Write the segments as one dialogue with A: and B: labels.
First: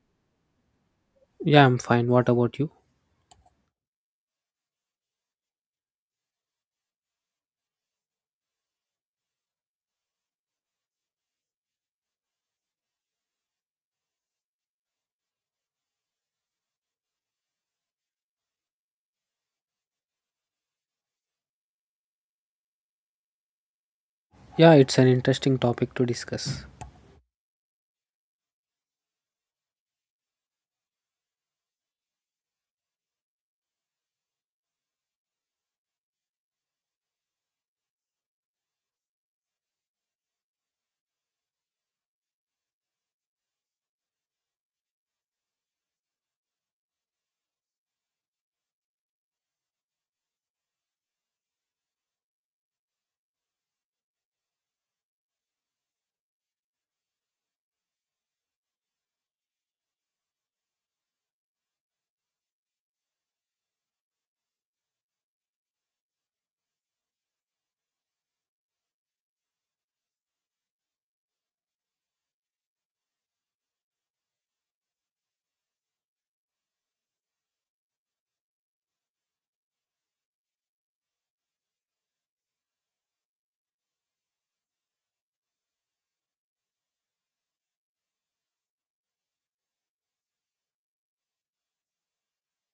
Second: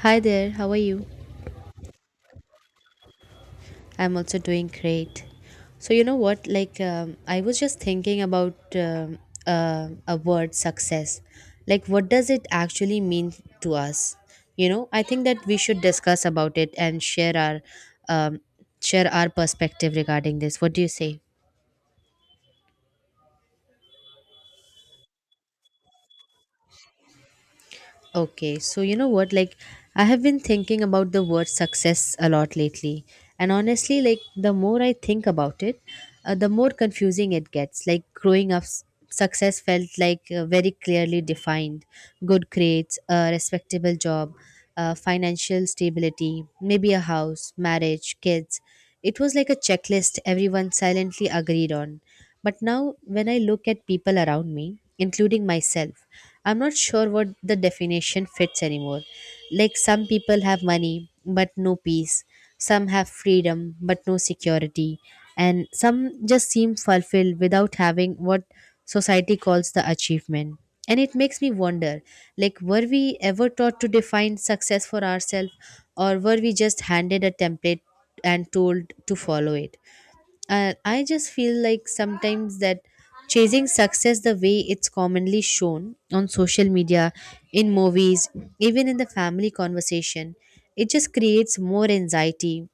A: Hi there, how are you?
B: Yeah, I'm fine. What about you?
A: I'm also doing great. So, you know what? Like, I was just thinking about a word success. Like, what does it actually mean to us? You know, I think that we should discuss about it and share um, our perspective regarding this. What do you say?
B: Yeah, it's an interesting topic to discuss.
A: Okay, so you know what? Like, I have been thinking about the word success a lot lately. And honestly, like, the more I think about it, the more confusing it gets. Like, growing up, success felt like very clearly defined good grades, a respectable job, financial stability, maybe a house, marriage, kids. It was like a checklist everyone silently agreed on. But now, when I look at people around me, including myself, I'm not sure what the definition fits anymore. Like, some people have money but no peace, some have freedom but no security, and some just seem fulfilled without having what society calls the achievement. And it makes me wonder, like, were we ever taught to define success for ourselves, or were we just handed a template and told to follow it? And I just feel like sometimes that chasing success the way it's commonly shown on social media, in movies, even in the family conversation, it just creates more anxiety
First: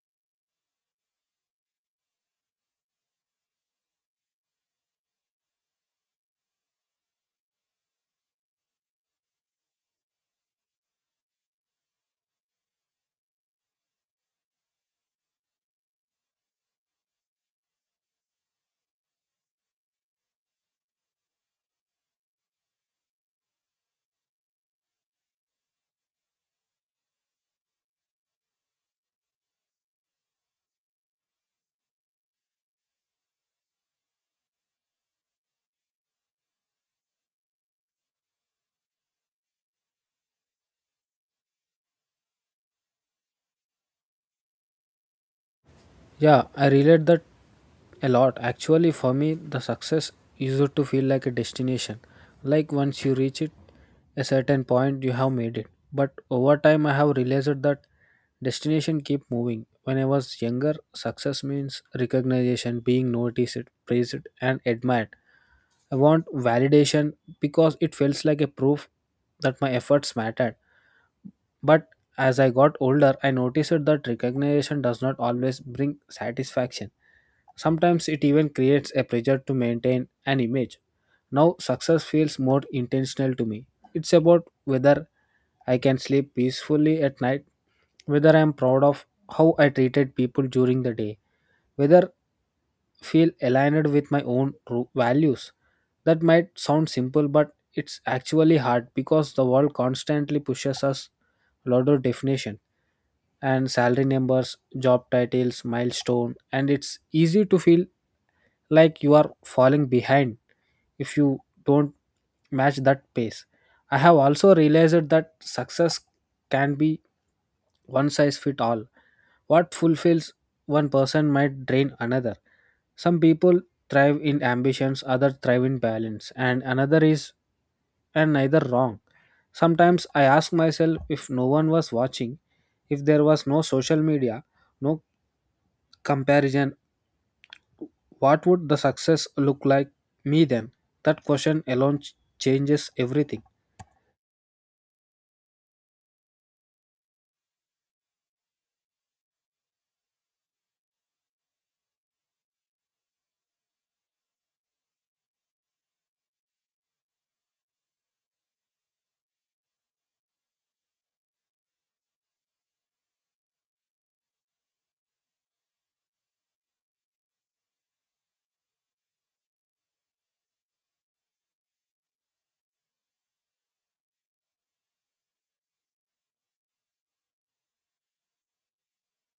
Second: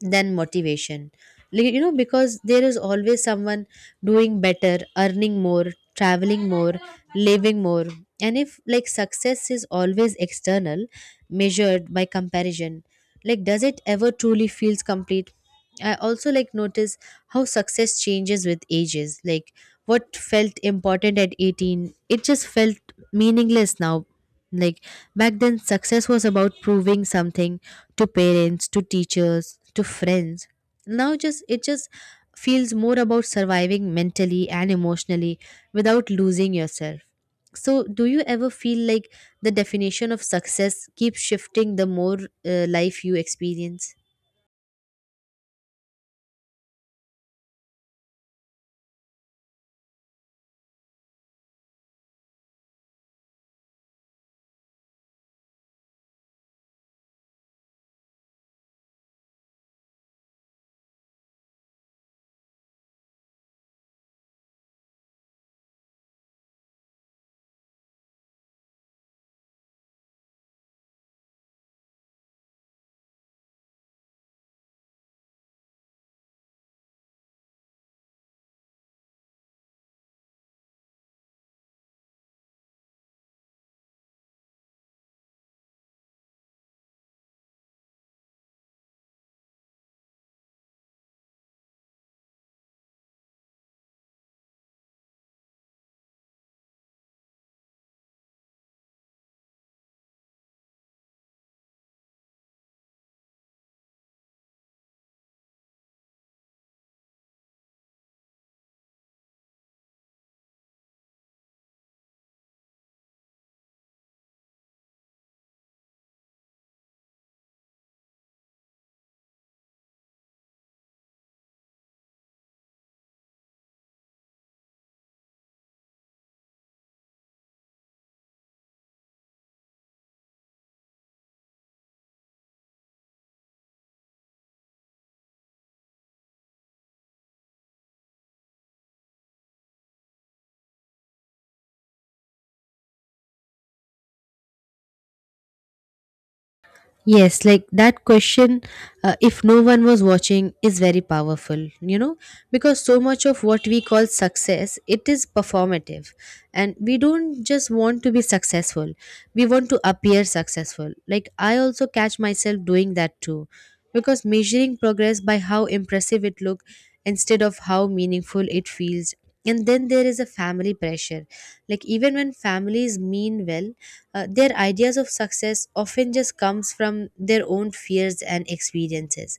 A: than motivation. Like, because there is always someone doing better, earning more, traveling more, living more. And if, like, success is always external, measured by comparison, like, does it ever truly feels complete? I also, like, notice how success changes with ages. Like, what felt important at 18, it just felt meaningless now. Like, back then, success was about proving something to parents, to teachers, to friends. Now just it just feels more about surviving mentally and emotionally without losing yourself. So do you ever feel like the definition of success keeps shifting the more life you experience?
B: Yeah, I relate that a lot. Actually, for me, the success used to feel like a destination. Like once you reach it, a certain point, you have made it. But over time, I have realized that destination keep moving. When I was younger, success means recognition, being noticed, praised, and admired. I want validation because it feels like a proof that my efforts mattered. But as I got older, I noticed that recognition does not always bring satisfaction. Sometimes it even creates a pressure to maintain an image. Now, success feels more intentional to me. It's about whether I can sleep peacefully at night, whether I am proud of how I treated people during the day, whether feel aligned with my own values. That might sound simple, but it's actually hard because the world constantly pushes us a lot of definition and salary numbers, job titles, milestone, and it's easy to feel like you are falling behind if you don't match that pace. I have also realized that success can be one size fit all. What fulfills one person might drain another. Some people thrive in ambitions, others thrive in balance, and another is and neither wrong. Sometimes I ask myself if no one was watching, if there was no social media, no comparison, what would the success look like me then? That question alone changes everything.
A: Yes, like that question, if no one was watching, is very powerful, because so much of what we call success, it is performative. And we don't just want to be successful, we want to appear successful. Like, I also catch myself doing that too, because measuring progress by how impressive it look instead of how meaningful it feels. And then there is a family pressure. Like, even when families mean well, their ideas of success often just comes from their own fears and experiences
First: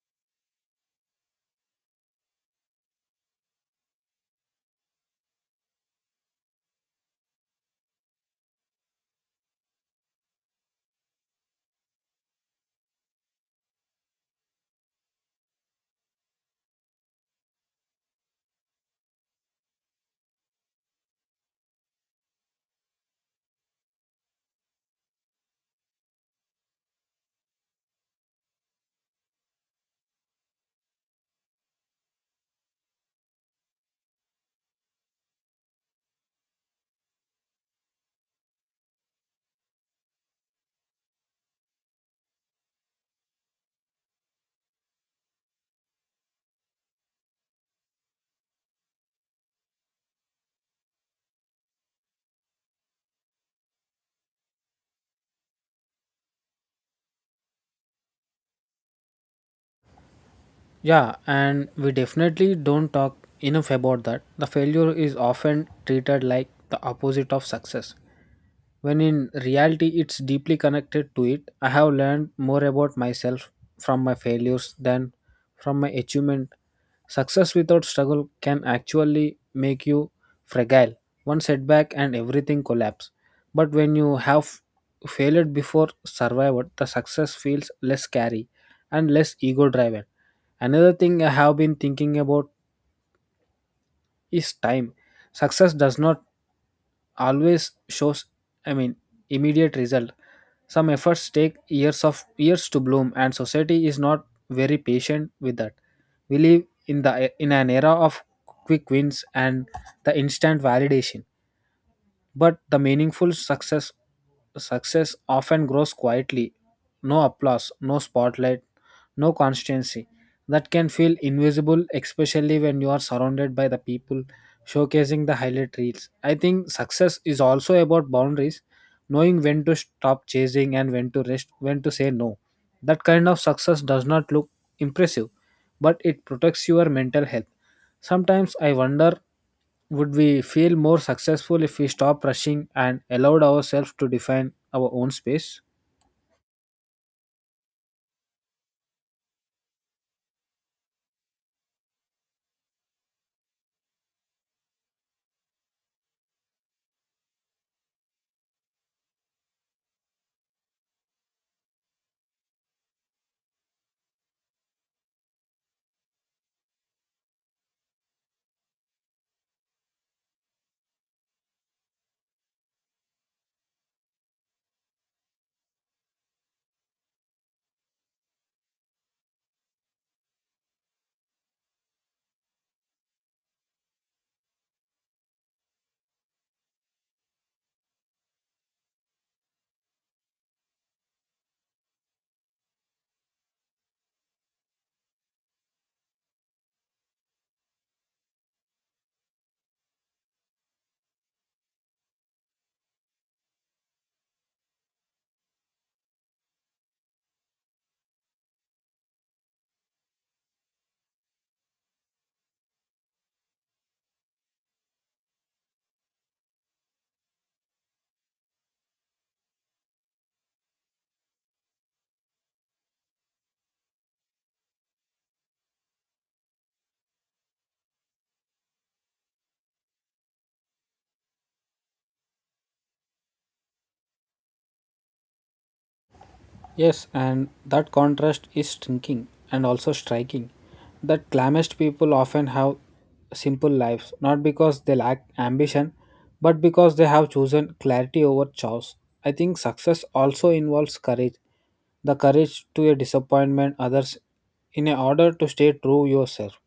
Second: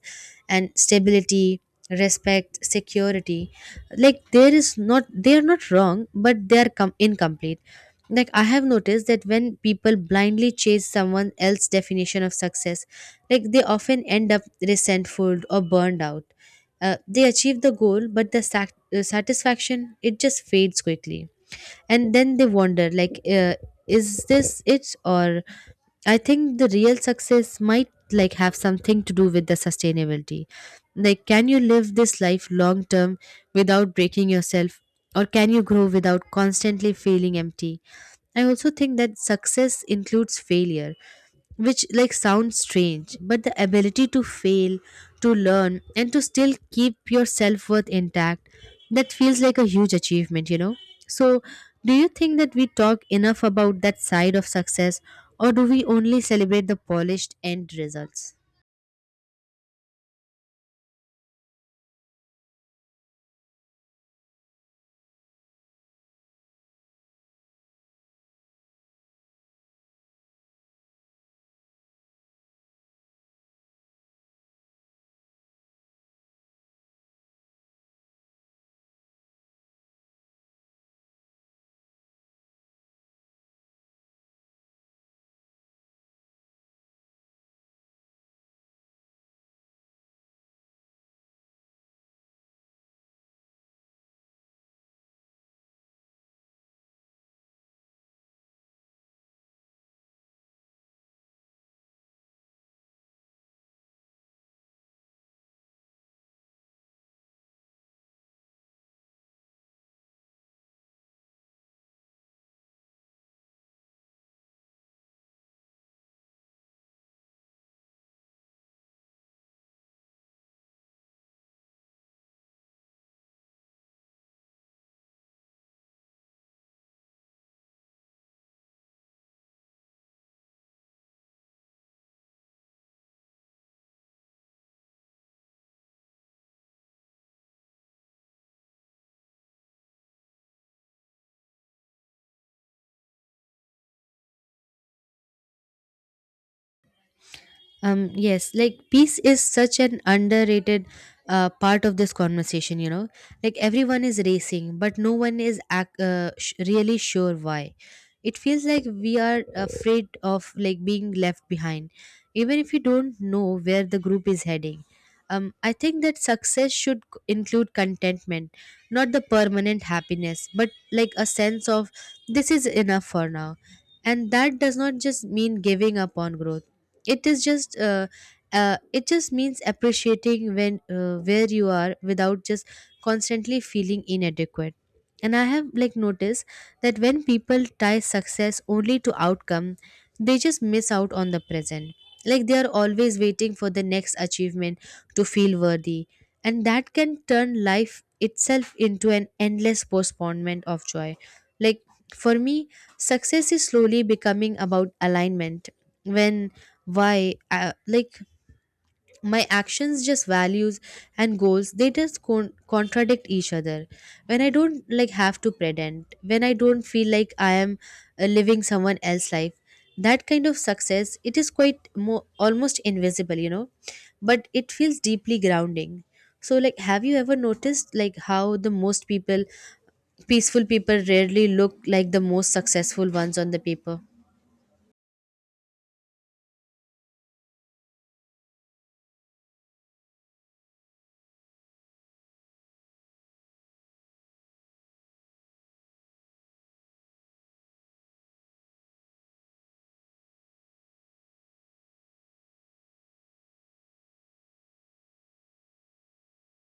A: and stability, respect, security. Like, there is not they are not wrong, but they are incomplete. Like, I have noticed that when people blindly chase someone else's definition of success, like, they often end up resentful or burned out. They achieve the goal, but the satisfaction, it just fades quickly, and then they wonder, like, is this it? Or I think the real success might, like, have something to do with the sustainability. Like, can you live this life long term without breaking yourself, or can you grow without constantly feeling empty? I also think that success includes failure, which, like, sounds strange, but the ability to fail, to learn, and to still keep your self-worth intact, that feels like a huge achievement, you know. So do you think that we talk enough about that side of success, or do we only celebrate the polished end results?
B: Yeah, and we definitely don't talk enough about that. The failure is often treated like the opposite of success, when in reality it's deeply connected to it. I have learned more about myself from my failures than from my achievement. Success without struggle can actually make you fragile. One setback and everything collapse. But when you have failed before survived, the success feels less scary and less ego driven. Another thing I have been thinking about is time. Success does not always shows, I mean, immediate result. Some efforts take years of years to bloom, and society is not very patient with that. We live in the in an era of quick wins and the instant validation but the meaningful success often grows quietly. No applause, no spotlight, no constancy. That can feel invisible, especially when you are surrounded by the people showcasing the highlight reels. I think success is also about boundaries, knowing when to stop chasing and when to rest, when to say no. That kind of success does not look impressive, but it protects your mental health. Sometimes I wonder, would we feel more successful if we stopped rushing and allowed ourselves to define our own space?
A: Yes, like peace is such an underrated part of this conversation. Like everyone is racing, but no one is really sure why. It feels like we are afraid of, like, being left behind, even if you don't know where the group is heading. I think that success should include contentment, not the permanent happiness, but like a sense of, this is enough for now. And that does not just mean giving up on growth. it is just uh, it just means appreciating when where you are without just constantly feeling inadequate. And I have, like, noticed that when people tie success only to outcome, they just miss out on the present. Like, they are always waiting for the next achievement to feel worthy, and that can turn life itself into an endless postponement of joy. Like, for me, success is slowly becoming about alignment. When why Like, my actions, just values and goals, they just contradict each other. When I don't, like, have to pretend, when I don't feel like I am living someone else's life, that kind of success, it is quite more almost invisible, you know, but it feels deeply grounding. So, like, have you ever noticed, like, how the most people peaceful people rarely look like the most successful ones on the paper?
B: Yes, and that contrast is striking and also striking. That glamorous people often have simple lives, not because they lack ambition, but because they have chosen clarity over chaos. I think success also involves courage, the courage to a disappointment others in a order to stay true yourself.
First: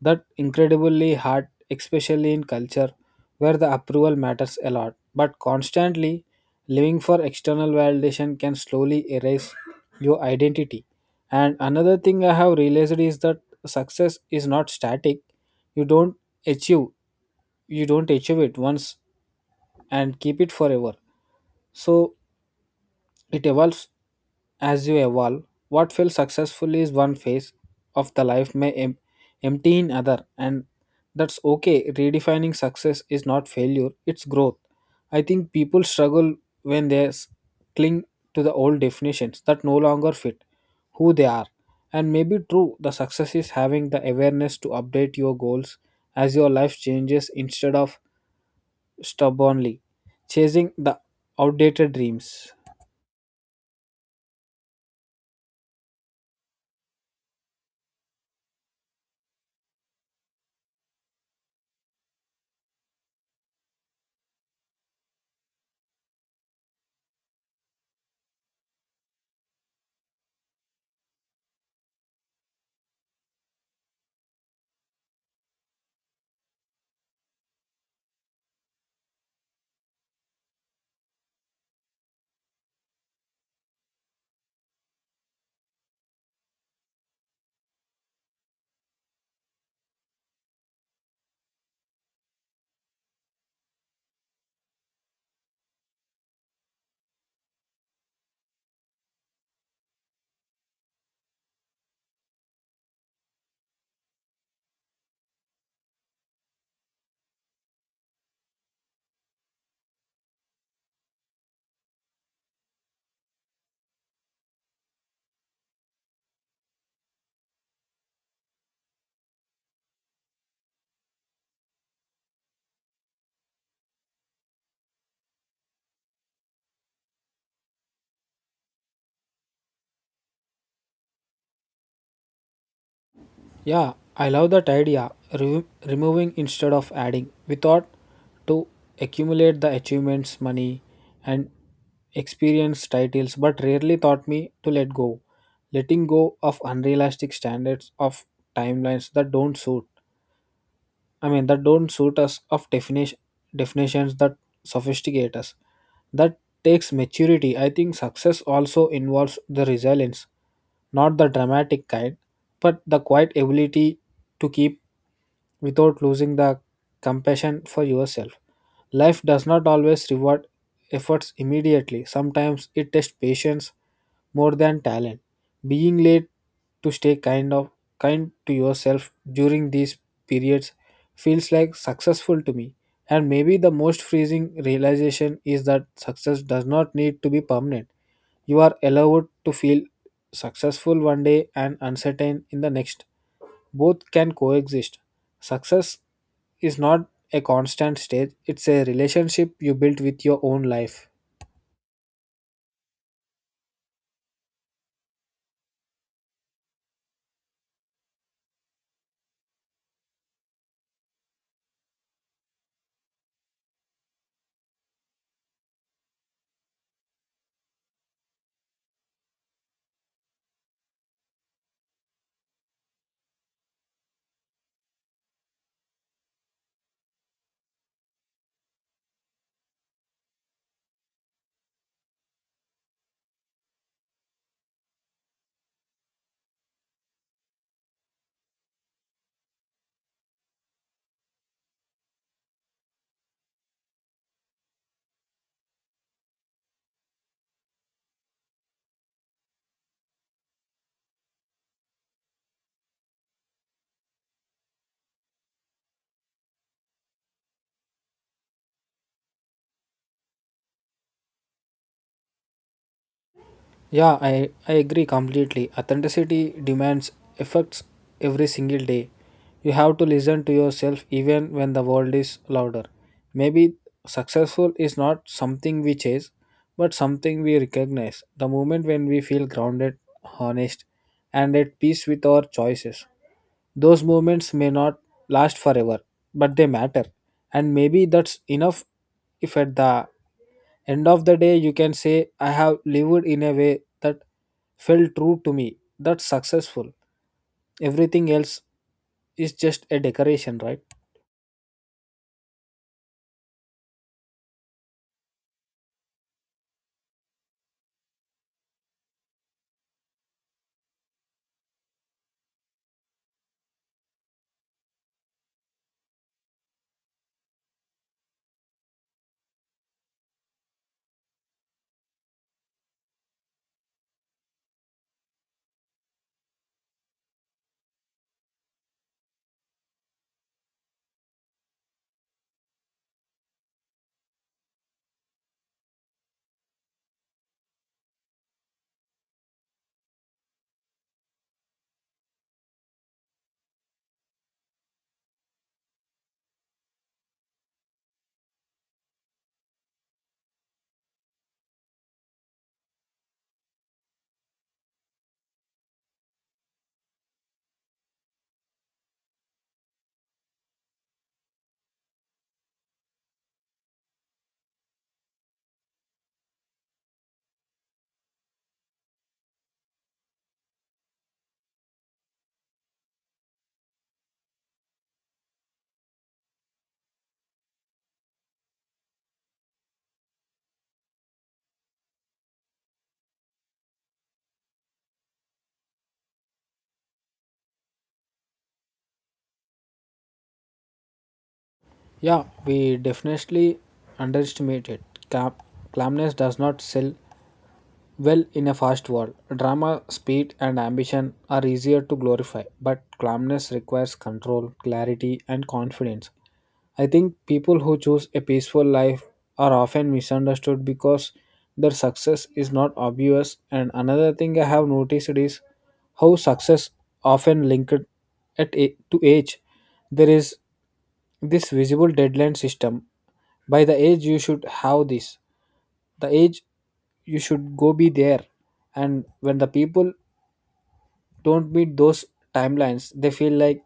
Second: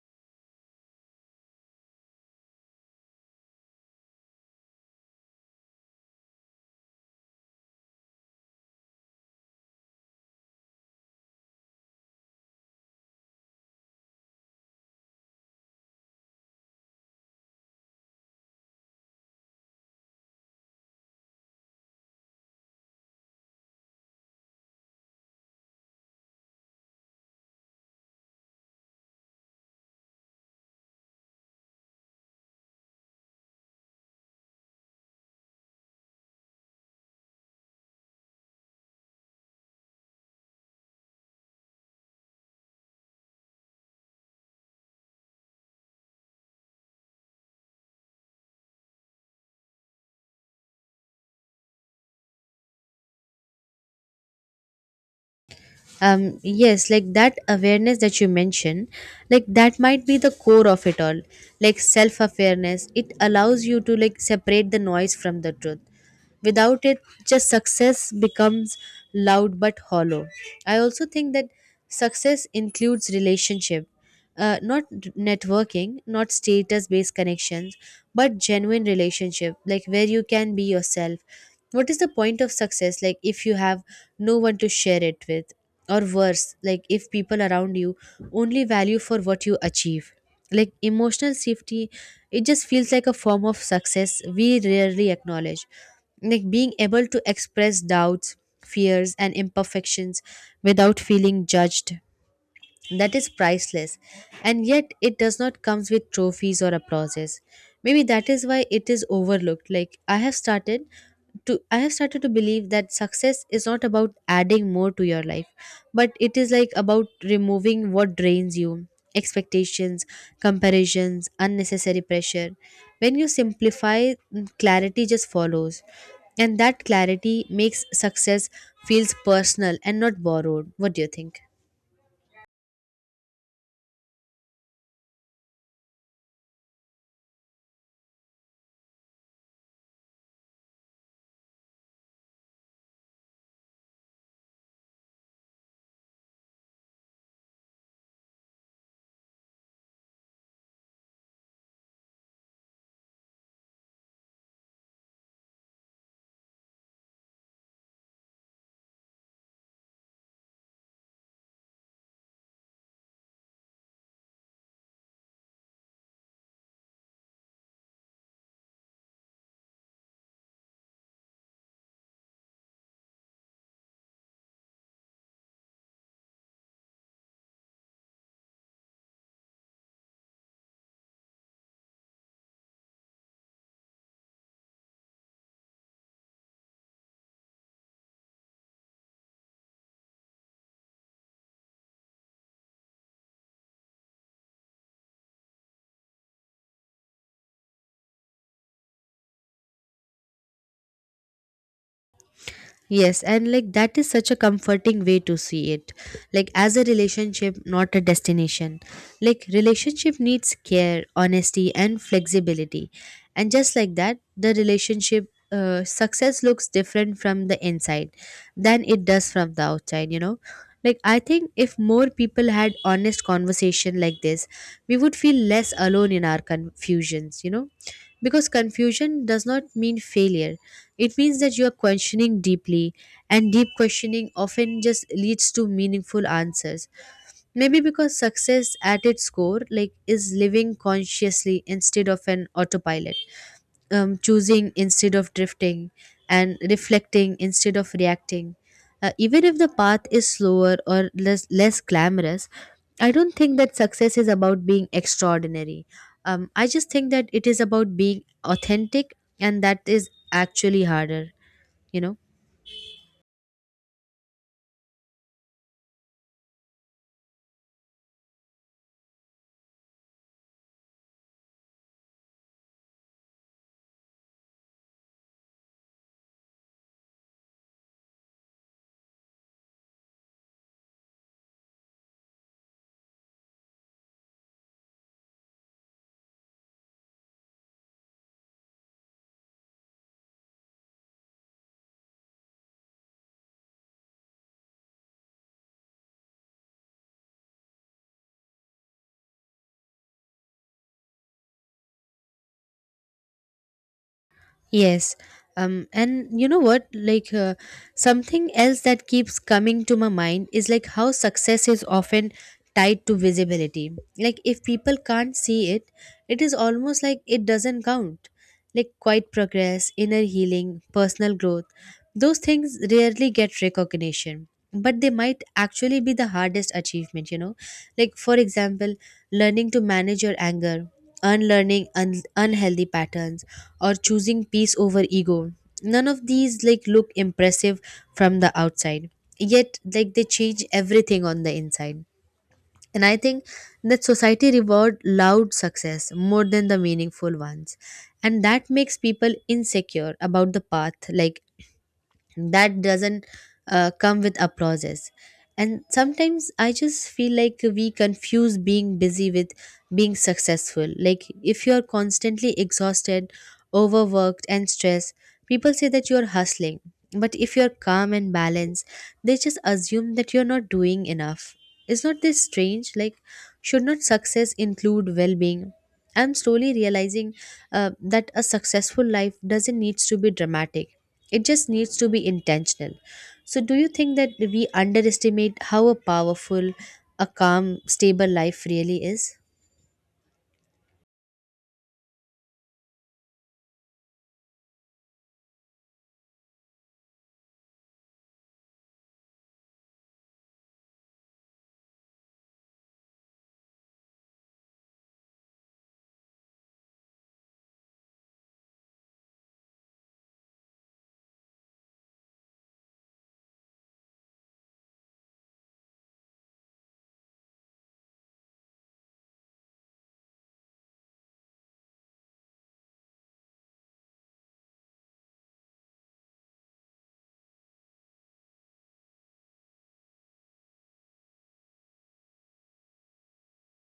B: That incredibly hard, especially in culture where the approval matters a lot. But constantly living for external validation can slowly erase your identity. And another thing I have realized is that success is not static. You don't achieve you don't achieve it once and keep it forever. So it evolves as you evolve. What feels successful is one phase of the life may empty in other, and that's okay. Redefining success is not failure, it's growth. I think people struggle when they cling to the old definitions that no longer fit who they are. And maybe true, the success is having the awareness to update your goals as your life changes instead of stubbornly chasing the outdated dreams.
A: Yes, like that awareness that you mentioned, like that might be the core of it all. Like, self awareness, it allows you to, like, separate the noise from the truth. Without it, just success becomes loud but hollow. I also think that success includes relationship, not networking, not status based connections, but genuine relationship, like where you can be yourself. What is the point of success, like, if you have no one to share it with, or worse, like, if people around you only value for what you achieve? Like, emotional safety, it just feels like a form of success we rarely acknowledge. Like, being able to express doubts, fears, and imperfections without feeling judged, that is priceless, and yet it does not comes with trophies or applauses. Maybe that is why it is overlooked. Like, I have started to believe that success is not about adding more to your life, but it is, like, about removing what drains you. Expectations, comparisons, unnecessary pressure. When you simplify, clarity just follows, and that clarity makes success feels personal and not borrowed. What do you think?
B: Yeah, I love that idea. Removing instead of adding. We thought to accumulate the achievements, money, and experience titles, but rarely taught me to let go. Letting go of unrealistic standards of timelines that don't suit, I mean that don't suit us, of definitions that sophisticate us. That takes maturity. I think success also involves the resilience, not the dramatic kind, but the quiet ability to keep without losing the compassion for yourself. Life does not always reward efforts immediately. Sometimes it tests patience more than talent. Being late to stay kind to yourself during these periods feels like successful to me. And maybe the most freezing realization is that success does not need to be permanent. You are allowed to feel successful one day and uncertain in the next. Both can coexist. Success is not a constant state, it's a relationship you built with your own life.
A: Yes, and, like, that is such a comforting way to see it. Like, as a relationship, not a destination. Like, relationship needs care, honesty, and flexibility. And just like that, the relationship success looks different from the inside than it does from the outside, you know. Like, I think if more people had honest conversation like this, we would feel less alone in our confusions, because confusion does not mean failure. It means that you are questioning deeply, and deep questioning often just leads to meaningful answers. Maybe because success at its core, like, is living consciously instead of an autopilot, choosing instead of drifting, and reflecting instead of reacting. Even if the path is slower or less glamorous, I don't think that success is about being extraordinary. I just think that it is about being authentic, and that is actually harder. You know.
B: Yeah, I agree completely. Authenticity demands efforts every single day. You have to listen to yourself even when the world is louder. Maybe successful is not something we chase, but something we recognize. The moment when we feel grounded, honest, and at peace with our choices. Those moments may not last forever, but they matter. And maybe that's enough. If at the end of the day you can say I have lived in a way that felt true to me, that's successful. Everything else is just a decoration, right?
A: Yes. And you know what? Like, something else that keeps coming to my mind is, like, how success is often tied to visibility. Like, if people can't see it, it is almost like it doesn't count. Like, quiet progress, inner healing, personal growth, those things rarely get recognition, but they might actually be the hardest achievement. Like, for example, learning to manage your anger, unlearning unhealthy patterns, or choosing peace over ego. None of these, like, look impressive from the outside, yet, like, they change everything on the inside. And I think that society reward loud success more than the meaningful ones, and that makes people insecure about the path. Like, that doesn't come with applauses. And sometimes I just feel like we confuse being busy with being successful. Like, if you're constantly exhausted, overworked, and stressed, people say that you're hustling, but if you're calm and balanced, they just assume that you're not doing enough. Is not this strange? Like, should not success include well-being? I'm slowly realizing that a successful life doesn't need to be dramatic, it just needs to be intentional. So, do you think that we underestimate how a powerful, a calm, stable life really is?
B: Yeah, we definitely underestimate it. Clam- Calmness does not sell well in a fast world. Drama, speed, and ambition are easier to glorify, but calmness requires control, clarity, and confidence. I think people who choose a peaceful life are often misunderstood because their success is not obvious. And another thing I have noticed is how success often linked to age. There is this visible deadline system. By the age you should have this, the age you should go be there. And when the people don't meet those timelines, they feel like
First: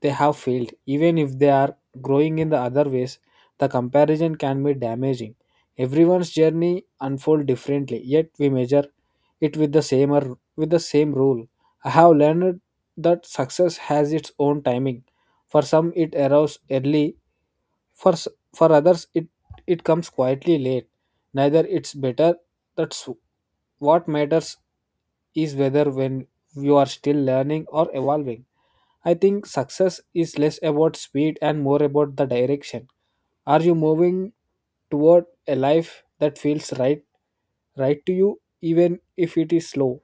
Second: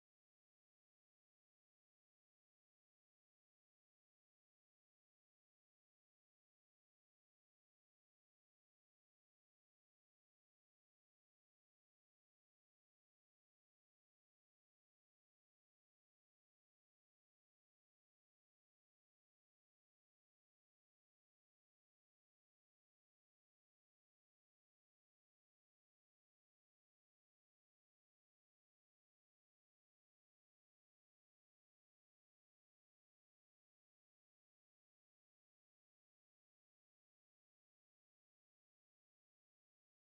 B: they have failed. Even if they are growing in the other ways, the comparison can be damaging. Everyone's journey unfolds differently, yet we measure it with the same, or with the same rule. I have learned that success has its own timing. For some, it arrives early. for, s- for others, it comes quietly late. Neither it's better, that's what matters is whether when you are still learning or evolving. I think success is less about speed and more about the direction. Are you moving toward a life that feels right to you even if it is slow?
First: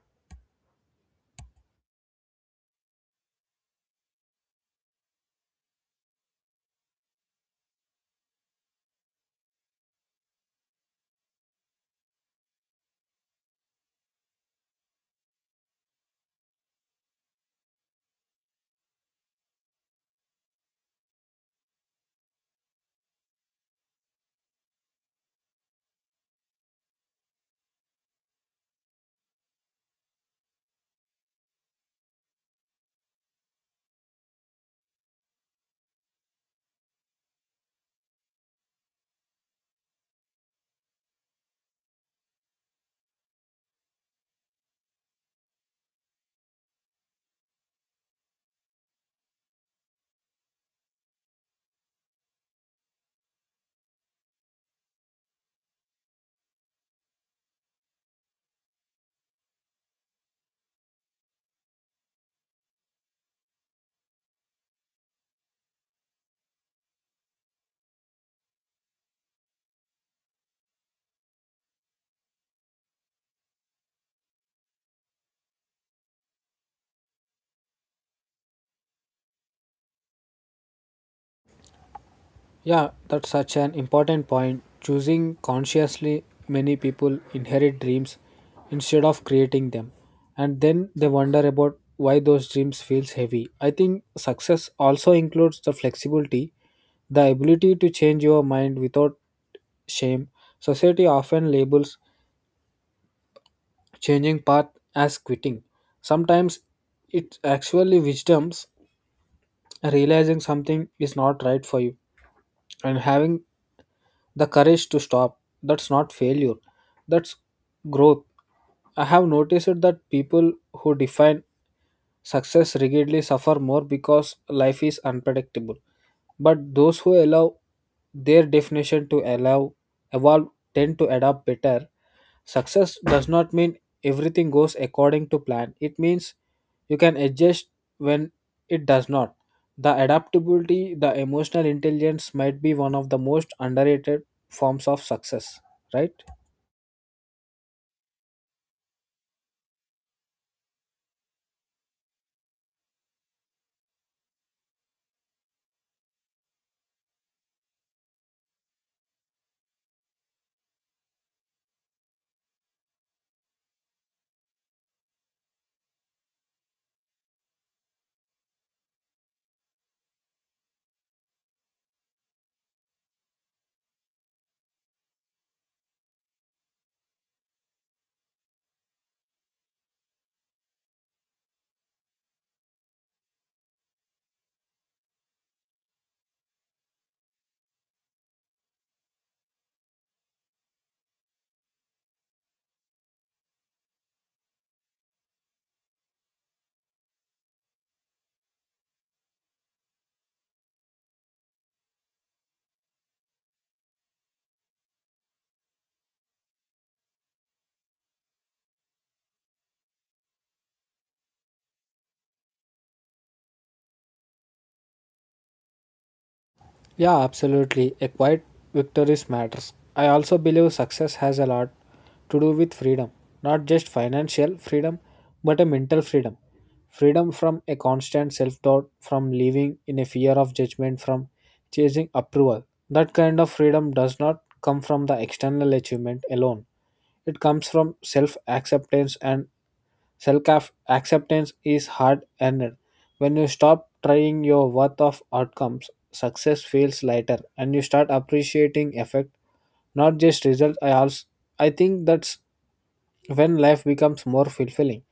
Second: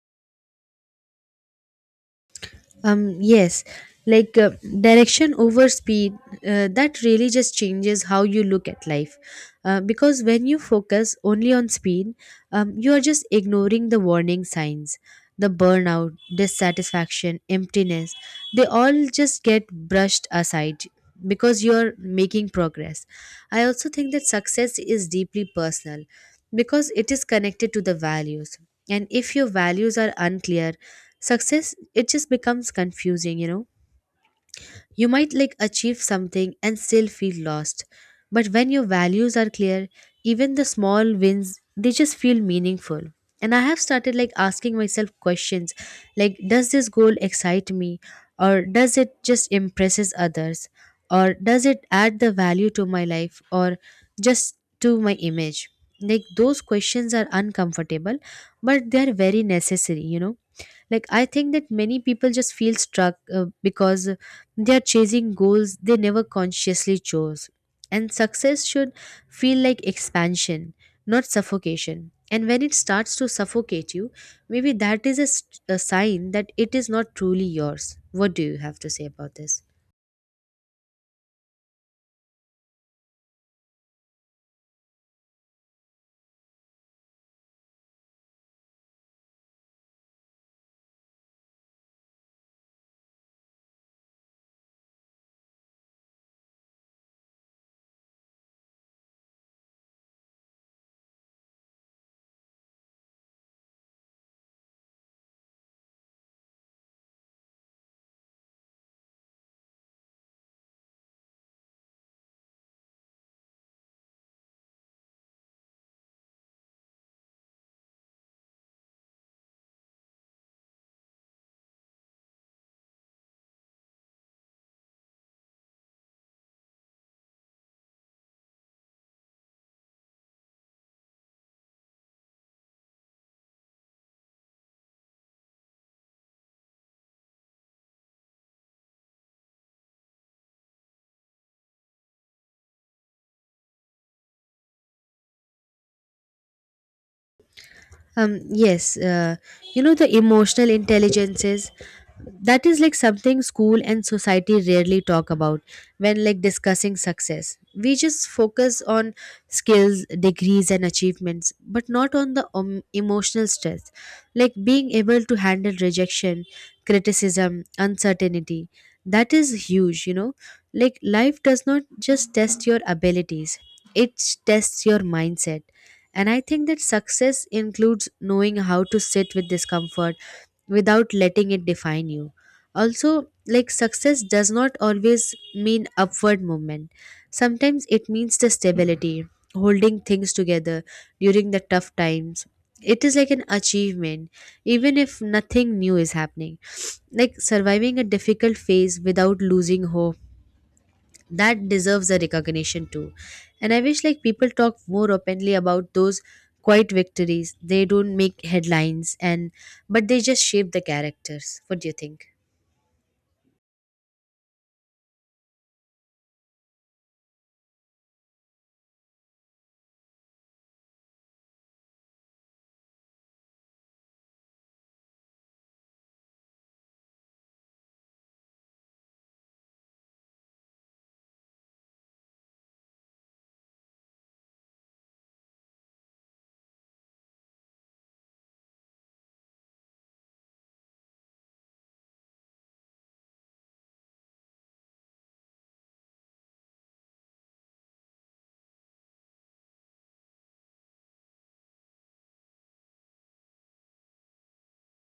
A: Yes, like direction over speed, that really just changes how you look at life. Because when you focus only on speed, you are just ignoring the warning signs. The burnout, dissatisfaction, emptiness, they all just get brushed aside because you're making progress. I also think that success is deeply personal because it is connected to the values. And if your values are unclear, success, it just becomes confusing, you know. You might, like, achieve something and still feel lost. But when your values are clear, even the small wins, they just feel meaningful. And I have started, like, asking myself questions like, does this goal excite me, or does it just impresses others, or does it add the value to my life or just to my image? Like those questions are uncomfortable but they are very necessary, you know. Like I think that many people just feel struck because they are chasing goals they never consciously chose. And success should feel like expansion, not suffocation. And when it starts to suffocate you, maybe that is a, a sign that it is not truly yours. What do you have to say about this?
B: Yeah, that's such an important point. Choosing consciously, many people inherit dreams instead of creating them, and then they wonder about why those dreams feels heavy. I think success also includes the flexibility, the ability to change your mind without shame. Society often labels changing path as quitting. Sometimes it's actually wisdoms, realizing something is not right for you and having the courage to stop. That's not failure, that's growth. I have noticed that people who define success rigidly suffer more because life is unpredictable. But those who allow their definition to allow evolve tend to adapt better. Success does not mean everything goes according to plan. It means you can adjust when it does not. The adaptability, the emotional intelligence might be one of the most underrated forms of success, right?
A: Yes, you know, the emotional intelligences, that is like something school and society rarely talk about. When like discussing success, we just focus on skills, degrees and achievements, but not on the emotional stress, like being able to handle rejection, criticism, uncertainty. That is huge, you know. Like life does not just test your abilities, it tests your mindset. And I think that success includes knowing how to sit with discomfort without letting it define you. Also, like success does not always mean upward movement. Sometimes it means the stability, holding things together during the tough times. It is like an achievement, even if nothing new is happening. Like surviving a difficult phase without losing hope, that deserves a recognition too. And I wish like people talk more openly about those quiet victories. They don't make headlines, and but they just shape the characters. What do you think?
B: Yeah, absolutely. A quiet victories matters. I also believe success has a lot to do with freedom, not just financial freedom, but a mental freedom. Freedom from a constant self doubt, from living in a fear of judgment, from chasing approval. That kind of freedom does not come from the external achievement alone. It comes from self acceptance, and self acceptance is hard earned. When you stop trying your worth of outcomes, success feels lighter and you start appreciating effect, not just result. I think that's when life becomes more fulfilling.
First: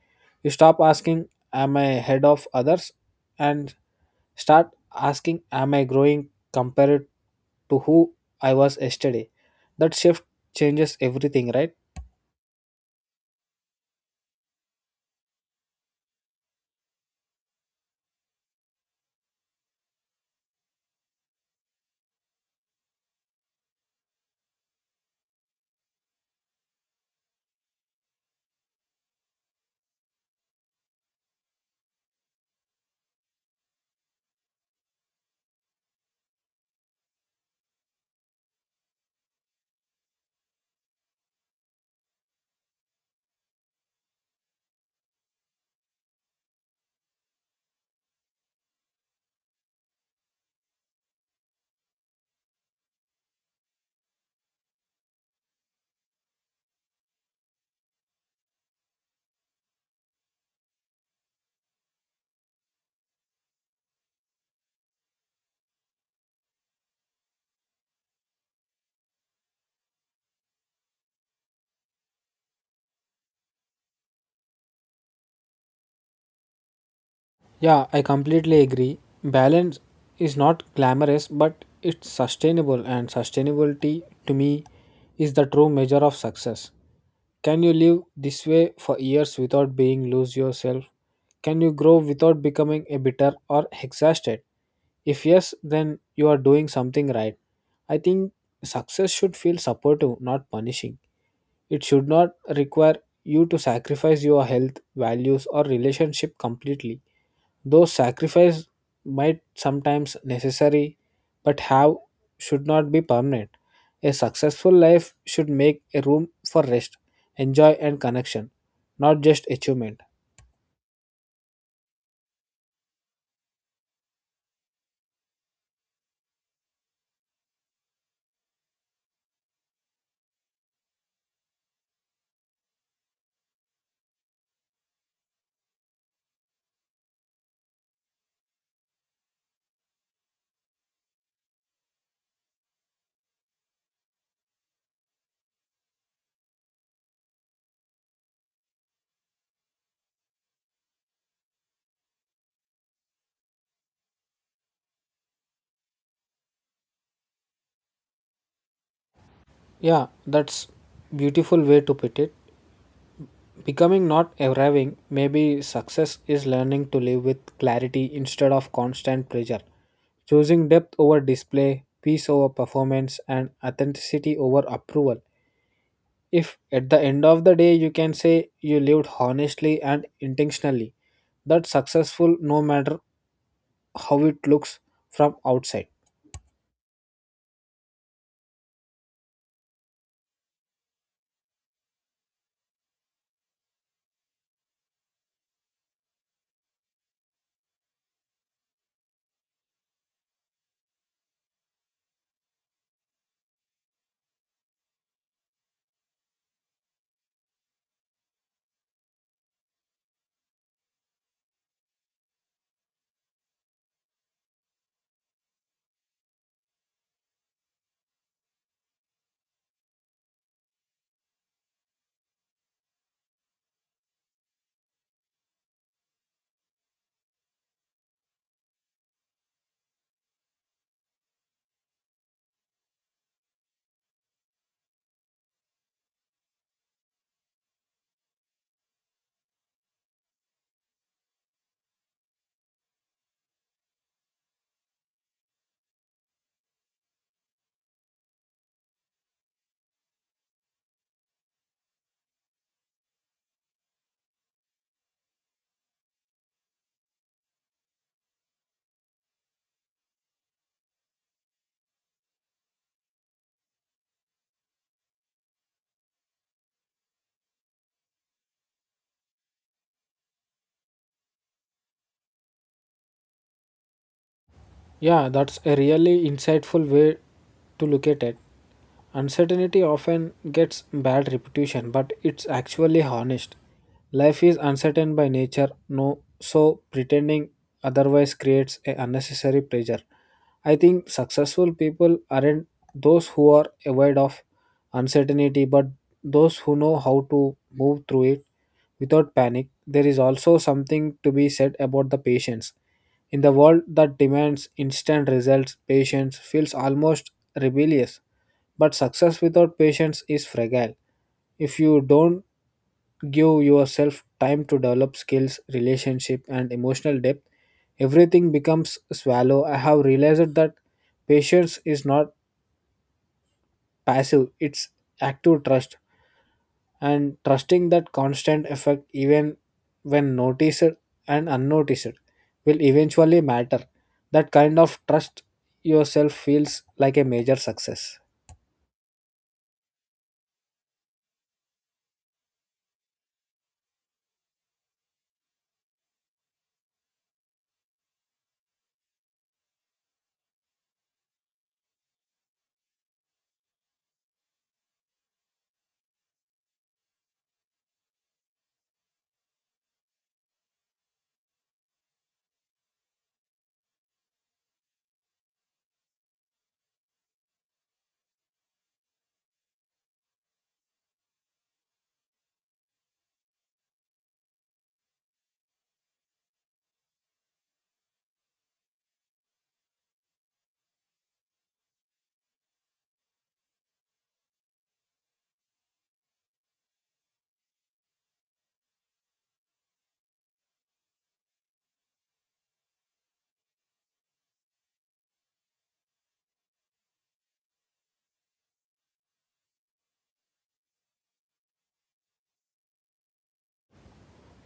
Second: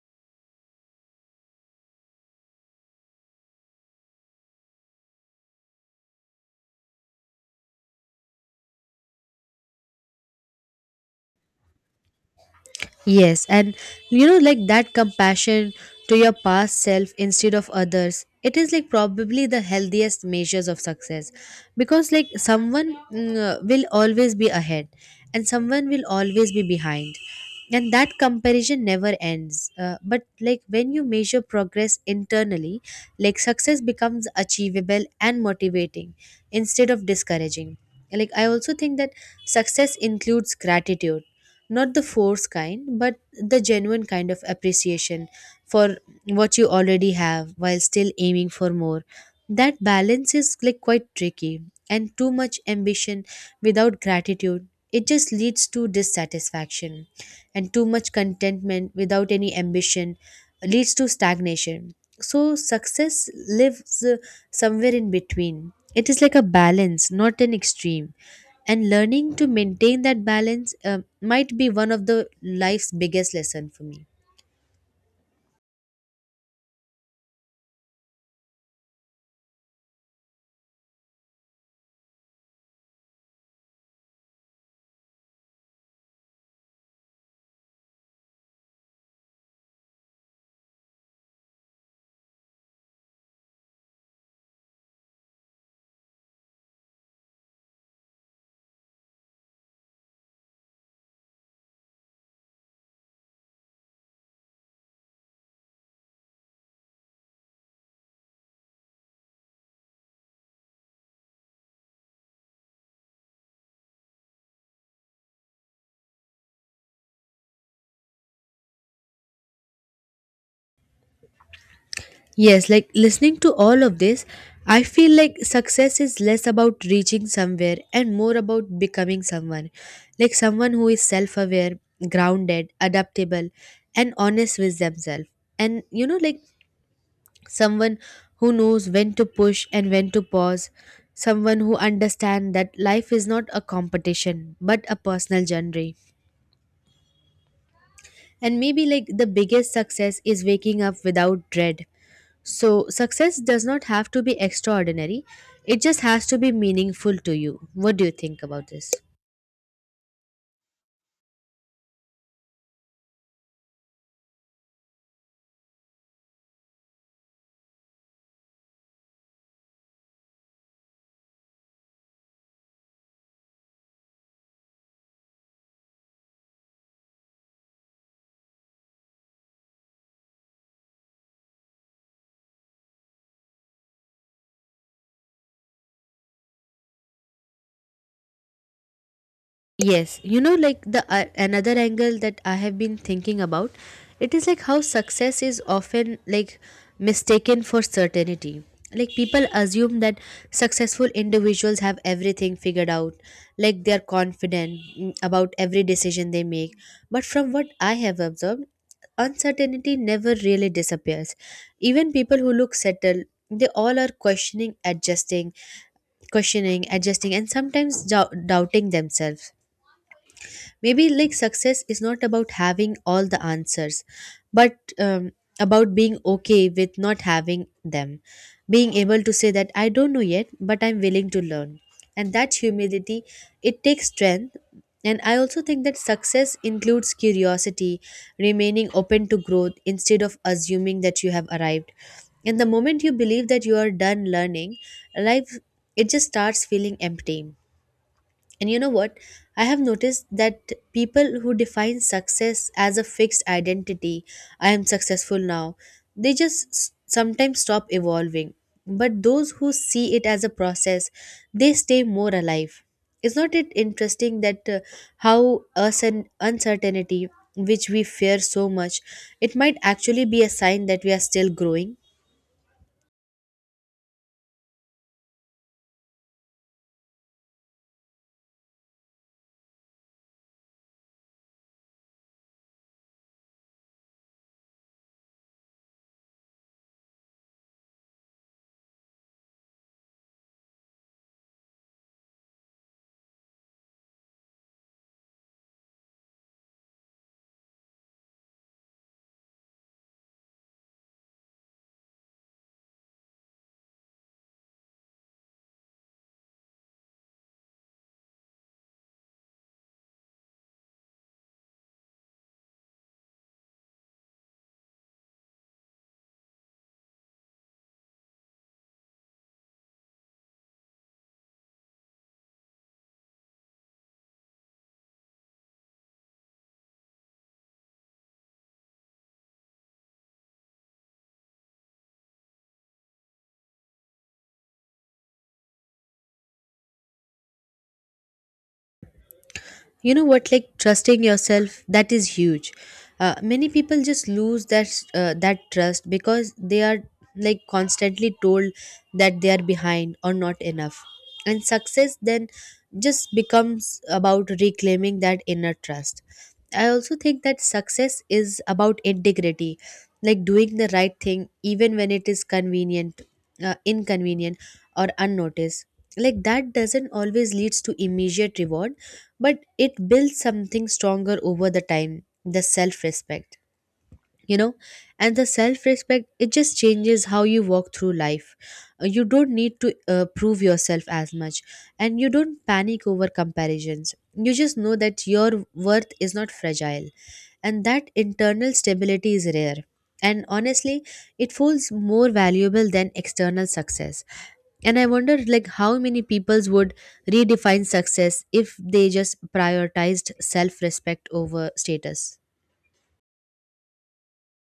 B: You stop asking, am I ahead of others? And start asking, am I growing compared to who I was yesterday? That shift changes everything, right?
A: Yes, and you know, like that compassion to your past self instead of others, it is like probably the healthiest measures of success. Because, like, someone will always be ahead and someone will always be behind, and that comparison never ends. But, like, when you measure progress internally, like, success becomes achievable and motivating instead of discouraging. Like, I also think that success includes gratitude, not the forced kind but the genuine kind of appreciation for what you already have while still aiming for more. That balance is like quite tricky, and too much ambition without gratitude, it just leads to dissatisfaction. And too much contentment without any ambition leads to stagnation. So success lives somewhere in between. It is like a balance, not an extreme. And learning to maintain that balance might be one of the life's biggest lesson for me.
B: Yeah, I completely agree. Balance is not glamorous, but it's sustainable, and sustainability to me is the true measure of success. Can you live this way for years without being lose yourself? Can you grow without becoming a bitter or exhausted? If yes, then you are doing something right. I think success should feel supportive, not punishing. It should not require you to sacrifice your health, values, or relationship completely. Though sacrifice might sometimes necessary, but have should not be permanent. A successful life should make a room for rest, enjoy and connection, not just achievement.
A: Yes, like listening to all of this, I feel like success is less about reaching somewhere and more about becoming someone. Like someone who is self-aware, grounded, adaptable and honest with themselves. And you know, like someone who knows when to push and when to pause, someone who understands that life is not a competition but a personal journey. And maybe like the biggest success is waking up without dread. So, success does not have to be extraordinary, it just has to be meaningful to you. What do you think about this?
B: Yeah, that's beautiful way to put it. Becoming not arriving, maybe success is learning to live with clarity instead of constant pressure. Choosing depth over display, peace over performance, and authenticity over approval. If at the end of the day you can say you lived honestly and intentionally, that's successful no matter how it looks from outside.
A: Yes, you know, like the another angle that I have been thinking about, it is like how success is often like mistaken for certainty. Like people assume that successful individuals have everything figured out, like they are confident about every decision they make. But from what I have observed, uncertainty never really disappears. Even people who look settled, they all are questioning, adjusting, and sometimes doubting themselves. Maybe like success is not about having all the answers but about being okay with not having them, being able to say that I don't know yet but I'm willing to learn. And that humility, it takes strength. And I also think that success includes curiosity, remaining open to growth instead of assuming that you have arrived. And the moment you believe that you are done learning, life, it just starts feeling empty. And you know what? I have noticed that people who define success as a fixed identity, I am successful now, they just sometimes stop evolving. But those who see it as a process, they stay more alive. Is not it interesting that how uncertainty, which we fear so much, it might actually be a sign that we are still growing?
B: Yeah, that's a really insightful way to look at it. Uncertainty often gets bad reputation, but it's actually honest. Life is uncertain by nature, no, so pretending otherwise creates a unnecessary pressure. I think successful people aren't those who are aware of uncertainty, but those who know how to move through it without panic. There is also something to be said about the patience. In the world that demands instant results, patience feels almost rebellious. But success without patience is fragile. If you don't give yourself time to develop skills, relationship, and emotional depth, everything becomes swallow. I have realized that patience is not passive, it's active trust, and trusting that constant effect, even when noticed and unnoticed, will eventually matter. That kind of trust yourself feels like a major success.
A: You know what, like trusting yourself, that is huge. Many people just lose that that trust because they are like constantly told that they are behind or not enough. And success then just becomes about reclaiming that inner trust. I also think that success is about integrity, like doing the right thing even when it is convenient, inconvenient or unnoticed. Like that doesn't always leads to immediate reward, but it builds something stronger over the time, the self respect, you know. And the self respect, it just changes how you walk through life. You don't need to prove yourself as much, and you don't panic over comparisons. You just know that your worth is not fragile, and that internal stability is rare. And honestly, it feels more valuable than external success. And I wonder, like how many peoples would redefine success if they just prioritized self-respect over status.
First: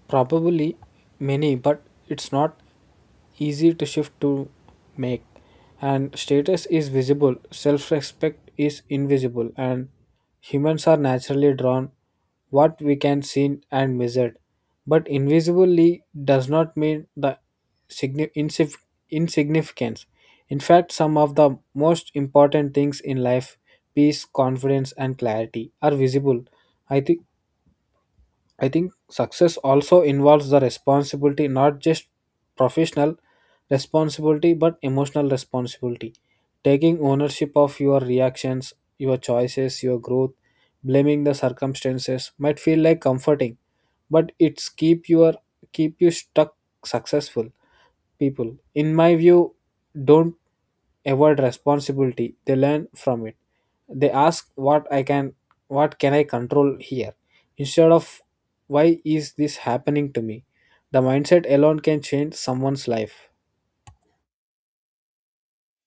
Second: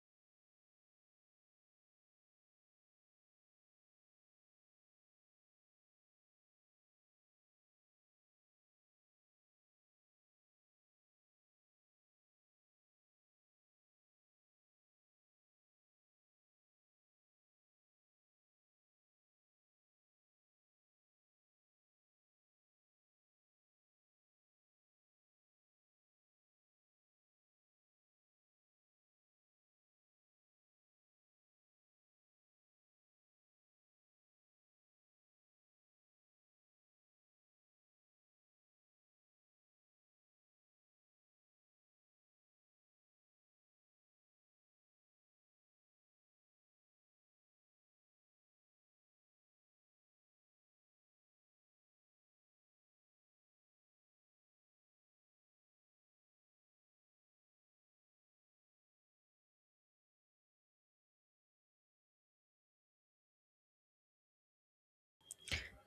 B: Probably many, but it's not easy to shift to make, and status is visible, self respect is invisible, and humans are naturally drawn what we can see and measure. But invisibly does not mean the signi- insif- insignificance. In fact, some of the most important things in life, peace, confidence, and clarity, are visible. I think I think success also involves the responsibility, not just professional responsibility, but emotional responsibility. Taking ownership of your reactions, your choices, your growth, blaming the circumstances might feel like comforting, but it's keep you stuck. Successful people, in my view, don't avoid responsibility, they learn from it. They ask what can I control here, instead of why is this happening to me. The mindset alone can change someone's life.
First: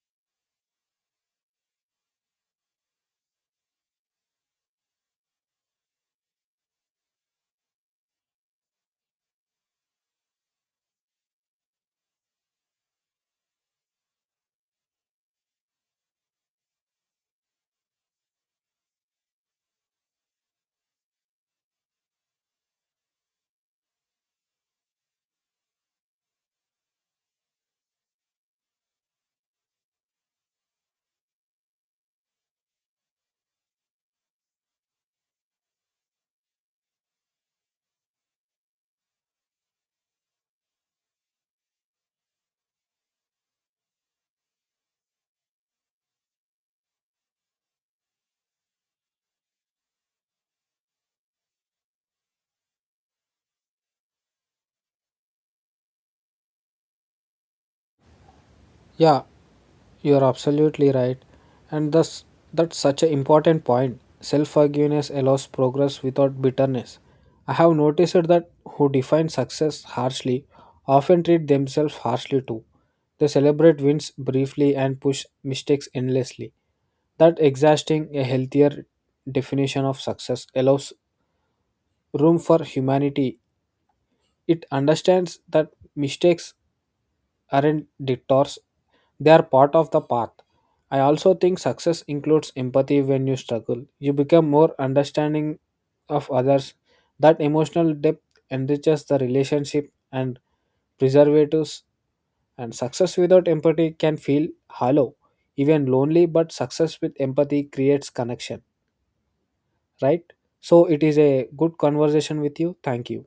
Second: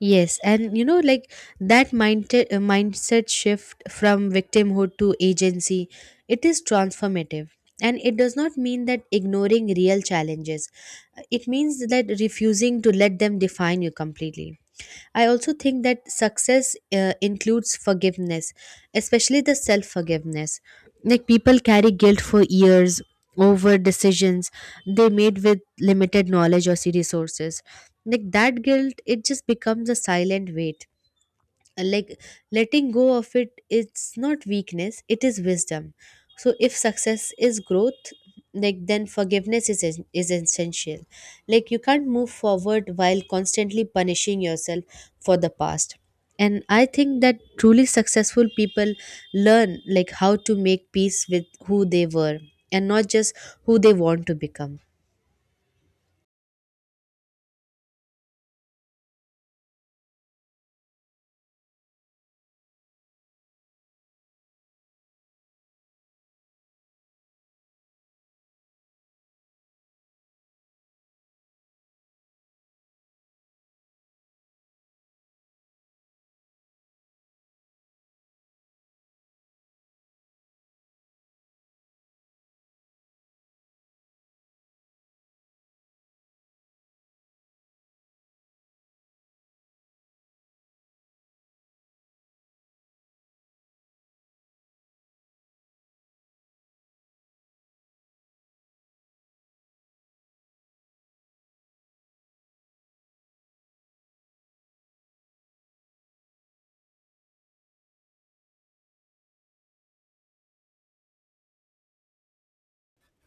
A: Yes, and you know, like that mindset mindset shift from victimhood to agency, it is transformative. And it does not mean that ignoring real challenges. It means that refusing to let them define you completely. I also think that success includes forgiveness, especially the self forgiveness. Like people carry guilt for years over decisions they made with limited knowledge or resources. Like that guilt, it just becomes a silent weight. Like letting go of it is not weakness, it is wisdom. So if success is growth, like then forgiveness is is essential. Like you can't move forward while constantly punishing yourself for the past. And I think that truly successful people learn like how to make peace with who they were and not just who they want to become.
B: Yeah, you are absolutely right, and thus that's such an important point. Self forgiveness allows progress without bitterness. I have noticed that who define success harshly often treat themselves harshly too. They celebrate wins briefly and push mistakes endlessly. That exhausting a healthier definition of success allows room for humanity. It understands that mistakes aren't detours, they are part of the path. I also think success includes empathy. When you struggle, you become more understanding of others. That emotional depth enriches the relationship and preservatives, and success without empathy can feel hollow, even lonely, but success with empathy creates connection, right? So, it is a good conversation with you. Thank you.